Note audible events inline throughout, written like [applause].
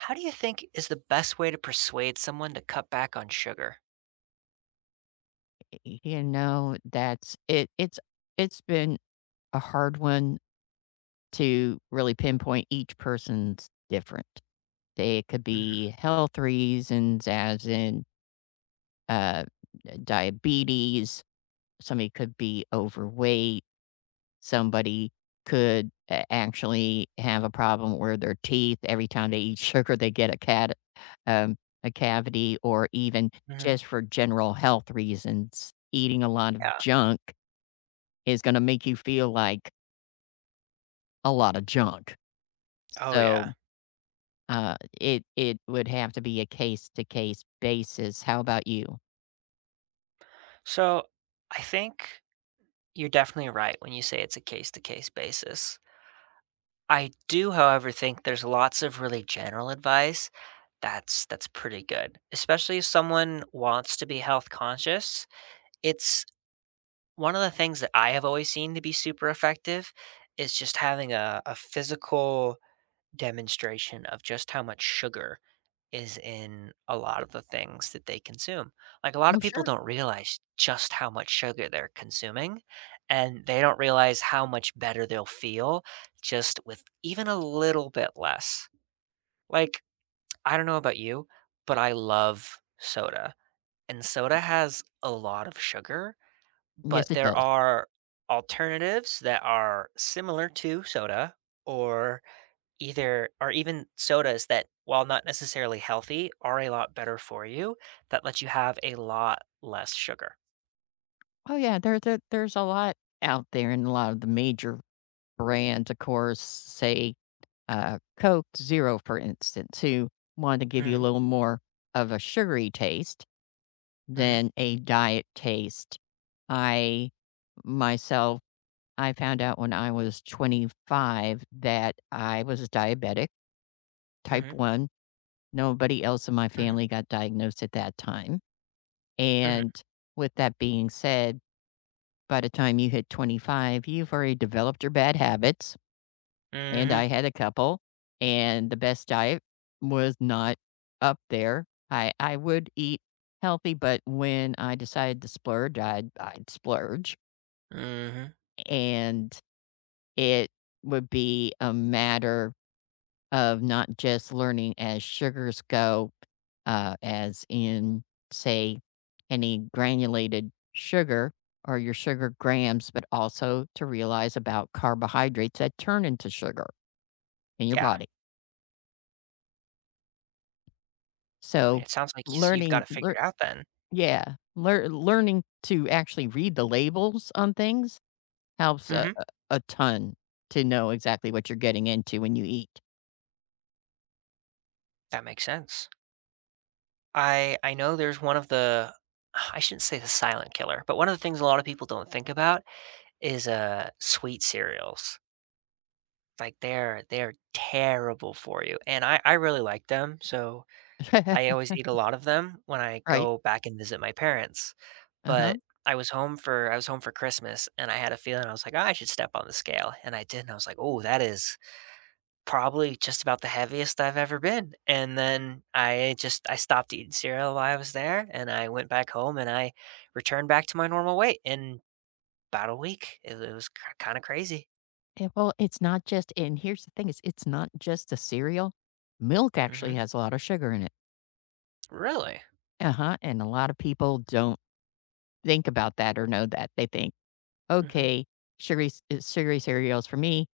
How do you think is the best way to persuade someone to cut back on sugar? E eh y you know, that's it it's it's been a hard one to really pinpoint, each person's different. It could be Mhm. health reasons as in uh, d diabetes. Somebody could be overweight. Somebody could a actually have a problem where their teeth every time they eat sugar, they get a cad um, a cavity, or even Mhm. just for general health reasons. Eating a lot of Yeah. junk is gonna make you feel like a lotta junk. Oh, yeah. So, uh, it it would have to be a case-to-case basis. How about you? So I think you're definitely right when you say it's a case-to-case basis. I do, however, think there's lots of really general advice that's that's pretty good, especially if someone wants to be health-conscious. It's One of the things that I have always seen to be super effective is just having a a physical demonstration of just how much sugar is in a lot of the things that they consume. Like, a lotta No, people sure. don't realize just how much sugar they're consuming, and they don't realize how much better they'll feel just with even a little bit less. Like, I don't know about you, but I love soda, and soda has a lot of sugar. Yes, But it there does. are alternatives that are similar to soda or either or even sodas that, while not necessarily healthy, are a lot better for you that lets you have a lot less sugar. Oh, yeah, there there there's a lot out there, and a lot of the major brands, of course, say, uh, Coke Zero, for instance, who want to give you a Hm. little more of a sugary taste, Mhm. than a diet taste. I, myself I found out when I was 25 that I was a diabetic. Type Mhm. 1. Nobody else in my Mhm. family got diagnosed at that time. Mhm. And, with that being said, by the time you hit 25, you've already developed your bad habits, and I Mhm. had a couple, and the best diet was not up there. I I would eat healthy, but when I decided to splurge, I'd I'd splurge Mhm. and it would be a matter of not just learning as sugars go, uh, as in, say, any granulated sugar, or your sugar grams, but also to realize about carbohydrates that turn into sugar in your Yeah. body. I So, mean, it sounds like you see you've learning gotta figure lear out then. Yeah, lear learning to actually read the labels on things helps a Mhm. a a ton to know exactly what you're getting into when you eat. That makes sense. I I know there's one of the [sighs] I shouldn't say the silent killer, but one of the things a lot of people don't think about is, uh, sweet cereals. Like, they're they're terrible for you, and I I really like them, so, I always eat a [laughs] lot of them when I Right. go back and visit my parents, Uh-huh. but I was home for I was home for Christmas, and I had a feeling, I was like, "Oh, I should step on the scale," and I did, and I was like, "Ooh, that is probably just about the heaviest I've ever been," and then I just I stopped eating cereal while I was there, and I went back home, and I returned back to my normal weight in 'bout a week, it it was k kinda crazy. It well, it's not just and here's the thing is it's not just the cereal, milk actually Mhm. has a lot of sugar in it. Really? Uh-huh, and a lotta people don't think about that or know that. They think, Mhm. "Okay, sugary ce sugary cereal's for me."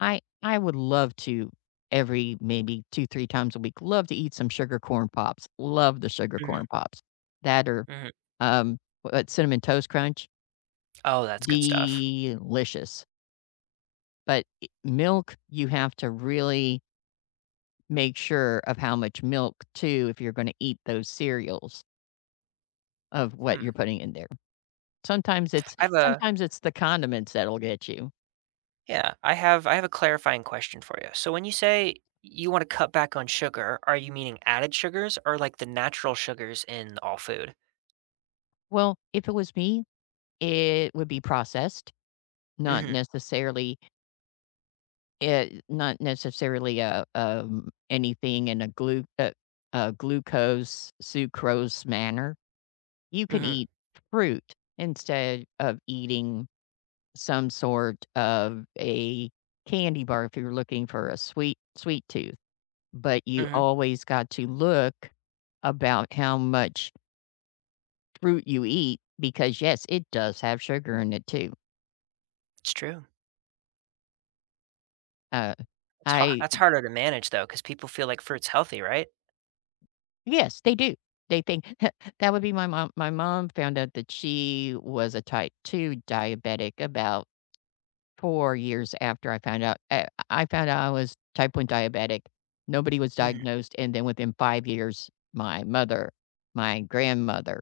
I I would love to, every maybe 2 3 times a week, love to eat some Sugar Corn Pops. Love the Sugar Mhm. Corn Pops. That or, Mhm. um, what Cinnamon Toast Crunch. Oh, that's good stuff. Delicious. But, eh milk, you have to really make sure of how much milk, too, if you're gonna eat those cereals of what Hmm. you're putting in there. Sometimes it's I've a sometimes it's the condiments that'll get you. Yeah, I have I have a clarifying question for you. So, when you say you wanna cut back on sugar, are you meaning added sugars or, like, the natural sugars in all food? Well, if it was me, it would be processed, not Mhm. necessarily eh, not necessarily, uh, um, anything in a glu a a glucose, sucrose manner. You can Mhm. eat fruit instead of eating some sort of a candy bar if you're looking for a sweet sweet tooth. But you Mhm. always got to look about how much Fruit you eat because, yes, it does have sugar in it, too. It's true. Uh, It's har I, that's d harder to manage, though, 'cause people feel like fruit's healthy, right? Yes, they do, they think [chuckles] that would be my mom my mom found out that she was a type 2 diabetic about 4 years after I found out uh, I found out I was type 1 diabetic. Nobody was Mhm. diagnosed, and then within 5 years, my mother, my grandmother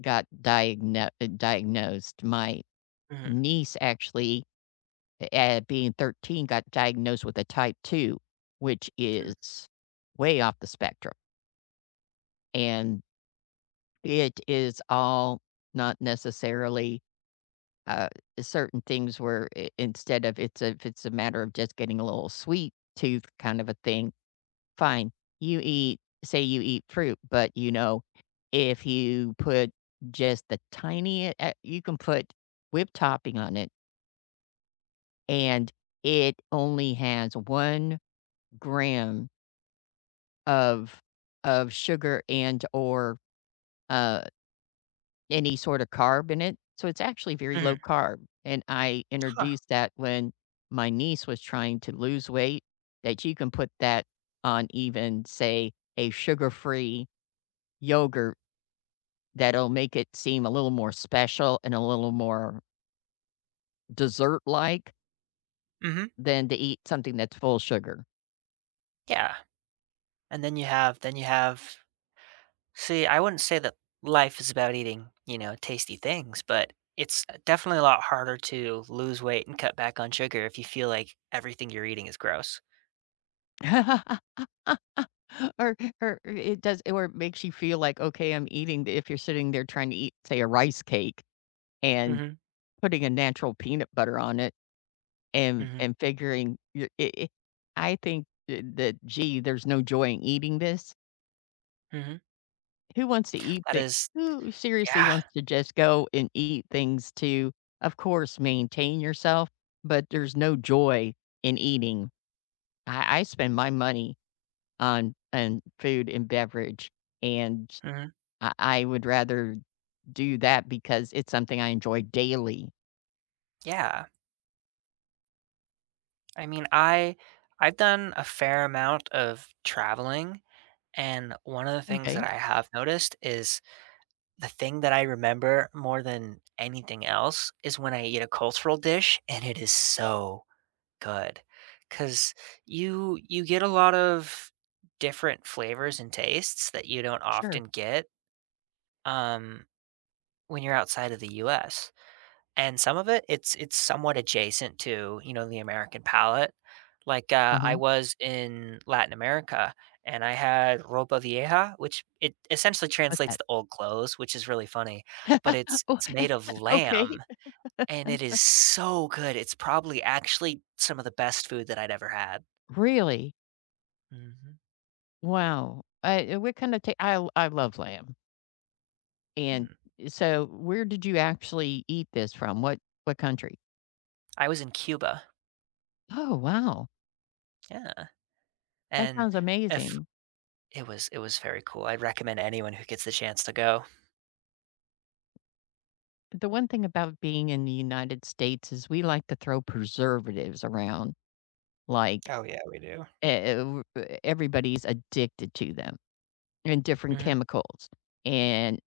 got diagno diagnosed, my Mhm. niece actually, uh eh, being 13, got diagnosed with a type 2, which Hmm. is way off the spectrum. And it is all not necessarily, uh, certain things where i instead of it's a if it's a matter of just getting a little sweet tooth kind of a thing, fine. You eat say you eat fruit, but you know, if you put just the tinie eh, you can put whipped topping on it And it only has 1 gram of of sugar and/or, uh any sorta carb in it, so it's actually very Mhm. low-carb, and I Huh. introduced that when my niece was trying to lose weight, that you can put that on even, say, a sugar-free yogurt that'll make it seem a little more special and a little more dessert-like Mhm. than to eat something that's full of sugar. Yeah. And then you have then you have See, I wouldn't say that life is about eating, you know, tasty things, but it's, uh, definitely a lot harder to lose weight and cut back on sugar if you feel like everything you're eating is gross. [laughs] Or or i it does or it makes you feel like, "Okay, I'm eating d" if you're sitting there tryna eat, say, a rice cake, and Mhm. putting a natural peanut butter on it, and Mhm. and figuring your i i I think, eh, that, "Gee, there's no joy in eating this" Mhm. Who wants to eat That thi is who seriously Yeah. wants to just go and eat things to, of course, maintain yourself, but there's no joy in eating. I I spend my money on on food and beverage, and Mhm. I I would rather do that because it's something I enjoy daily. Yeah. I mean, I I've done a fair amount of traveling, and one of the things that M'kay. I have noticed is, the thing that I remember more than anything else, is when I eat a cultural dish and it is so good, 'cause you you get a lot of different flavors and tastes that you don't Sure. often get, um, when you're outside of the US. And some of it, it's it's somewhat adjacent to, you know, the American palate. Like, uh, I Uh-huh. was in Latin America and I had Ropa Vieja, which it essentially What's translates that? to old clothes, which is really funny, but [laughs] it's Oh, it's made of okay. lamb and it is so good. It's probably actually some of the best food that I'd ever had. Really? Mhm. Wow. Uh, i what kind of ta I I love lamb. And Hmm. so where did you actually eat this from? What what country? I was in Cuba. Oh, wow. Yeah. That And sounds if amazing. It was it was very cool. I'd recommend anyone who gets the chance to go. The one thing about being in the United States is we like to throw preservatives around, like, Oh, yeah, we do. eh eh w e everybody's addicted to them, and different Mhm. chemicals, and,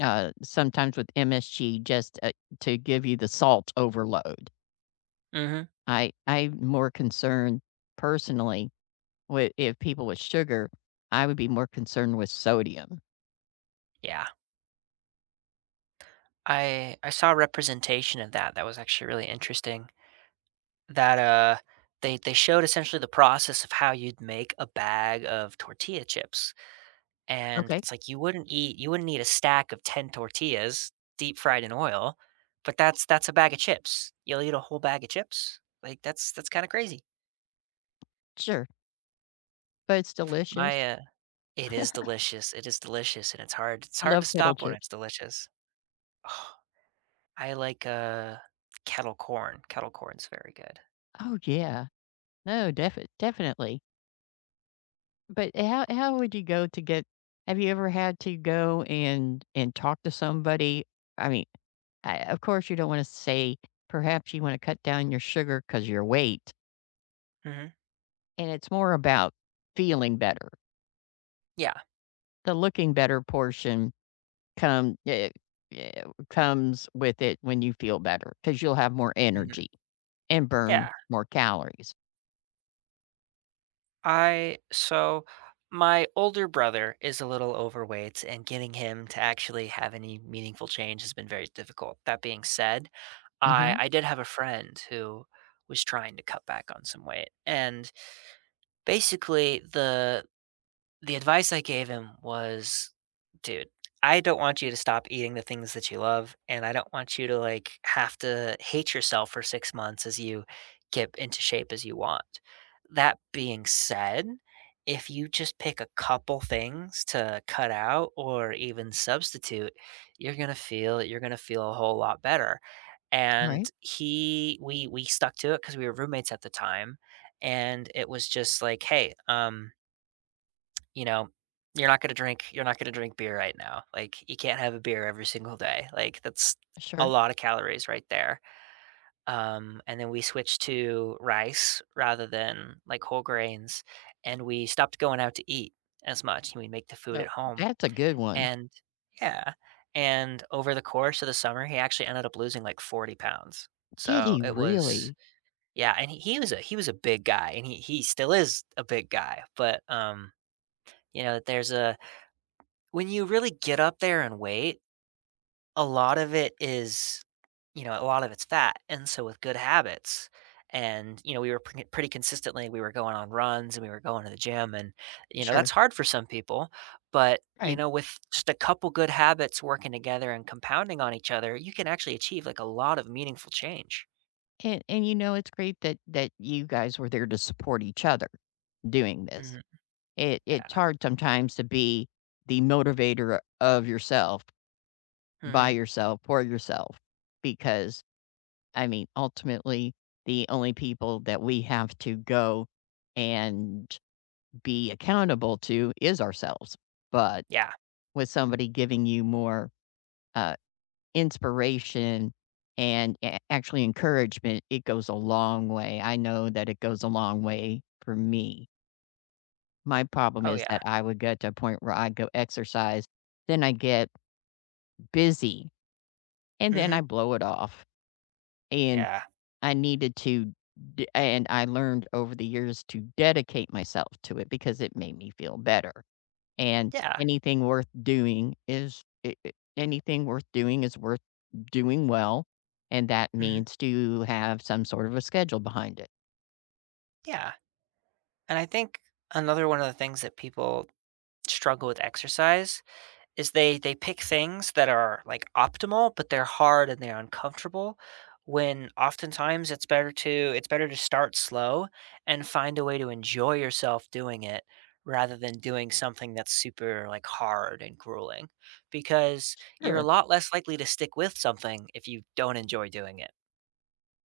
uh, sometimes with MSG just, uh, to give you the salt overload. Mhm. I I'm more concerned personally wi if people with sugar, I would be more concerned with sodium. Yeah. I I saw a representation of that that was actually really interesting, that, uh they they showed essentially the process of how you'd make a bag of tortilla chips, and Okay. it's like you wouldn't eat you wouldn't eat a stack of 10 tortillas deep-fried in oil, but that's that's a bag of chips. You'll eat a whole bag of chips. Like, that's that's kinda crazy. Sure. But, it's delicious. My, uh it is [chuckles] delicious, it is delicious and it's hard it's I hard to love kettle stop when it's chips. delicious. I like, uh, kettle corn, kettle corn's very good. Oh, yeah. No, def definitely. But ho how would you go to get have you ever had to go and and talk to somebody? I mean, uh, of course you don't wanna say, "Perhaps you wanna cut down your sugar 'cause your weight." Mhm. And it's more about feeling better. Yeah. The looking-better portion come Yeah ye yeah comes with it when you feel better, 'cause you'll have more Mhm. energy and burn Yeah. more calories. I so, my older brother is a little overweight, and getting him to actually have any meaningful change has been very difficult, that being said, I Mhm. I did have a friend who was trying to cut back on some weight, and, basically the the advice I gave him was, "Dude, I don't want you to stop eating the things that you love, and I don't want you to, like, have to hate yourself for 6 months as you get into shape as you want. That being said, if you just pick a couple things to cut out or even substitute, you're gonna feel you're gonna feel a whole lot better," and Right. he we we stuck to it 'cause we were roommates at the time, and it was just like, "Hey, um" "you know, you're not gonna drink you're not gonna drink beer right now, like, you can't have a beer every single day, like, that's a Sure. lotta calories right there." Um, and then we switched to rice rather than, like, whole grains, and we stopped going out to eat as much, and we'd make the food No at home. that's a good one. And Yeah, and over the course of the summer, he actually ended up losing, like, 40 pounds. Did So, he it was really? yeah, and he he was a he was a big guy, and he he still is a big guy, but, um, you know, there's a when you really get up there in weight, a lot of it is you know, a lot of it's fat, and so, with good habits and, you know, we were pr pretty consistently we were going on runs and we were going to the gym and, you know, Sure. that's hard for some people, but, you Right. know, with just a couple good habits working together and compounding on each other, you can actually achieve, like, a lot of meaningful change. An and you know, it's great that that you guys were there to support each other doing this. Mhm. It it's Yeah. hard sometimes to be the motivator of yourself, by Mhm. yourself for yourself, because, I mean, ultimately, the only people that we have to go and be accountable to is ourselves, but Yeah. with somebody giving you more, uh, inspiration and a actually encouragement, it goes a long way, I know that it goes a long way for me. My problem Oh, is yeah. that I would get to a point where I'd go exercise, then I get busy, and then I Mhm. blow it off. And Yeah. I needed to d and I learned over the years to dedicate myself to it because it made me feel better. And Yeah. anything worth doing is, eh eh, anything worth doing is worth doing well, and that Mhm. means to have some sort of a schedule behind it. Yeah. And I think another one of the things that people struggle with exercise is they they pick things that are, like, optimal, but they're hard and they're uncomfortable, when oftentimes it's better to it's better to start slow and find a way to enjoy yourself doing it rather than doing something that's super, like, hard and grueling. Because you're a Sure. lot less likely to stick with something if you don't enjoy doing it.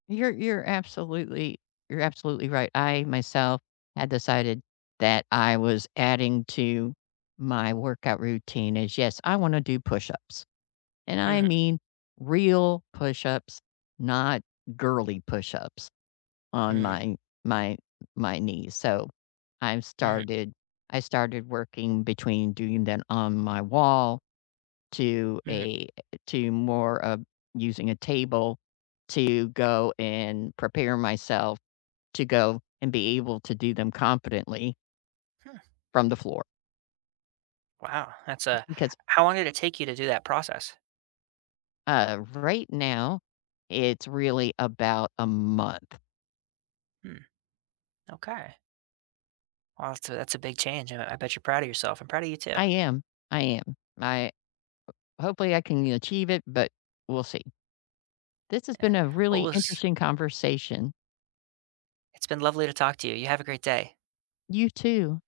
You're you're absolutely you're absolutely right. I myself had decided that I was adding to my workout routine is, "Yes, I wanna do push-ups, and I Mhm. mean real push-ups, not girly push-ups on Hmm. my my my knees." So I've Mhm. started I started working between doing them on my wall to Mhm. a, eh, to more of using a table to go and prepare myself to go and be able to do them competently. Hmm. From the floor. Wow, that's a Because How long did it take you to do that process? Uh, right now it's really about a month. Mm. Okay. Well, that's a that's a big change. I I bet you're proud of yourself. I'm proud of you too. I am. I am. I uh, hopefully I can achieve it, but we'll see. This has Eh. been a What really was interesting conversation. It's been lovely to talk to you. You have a great day. You too.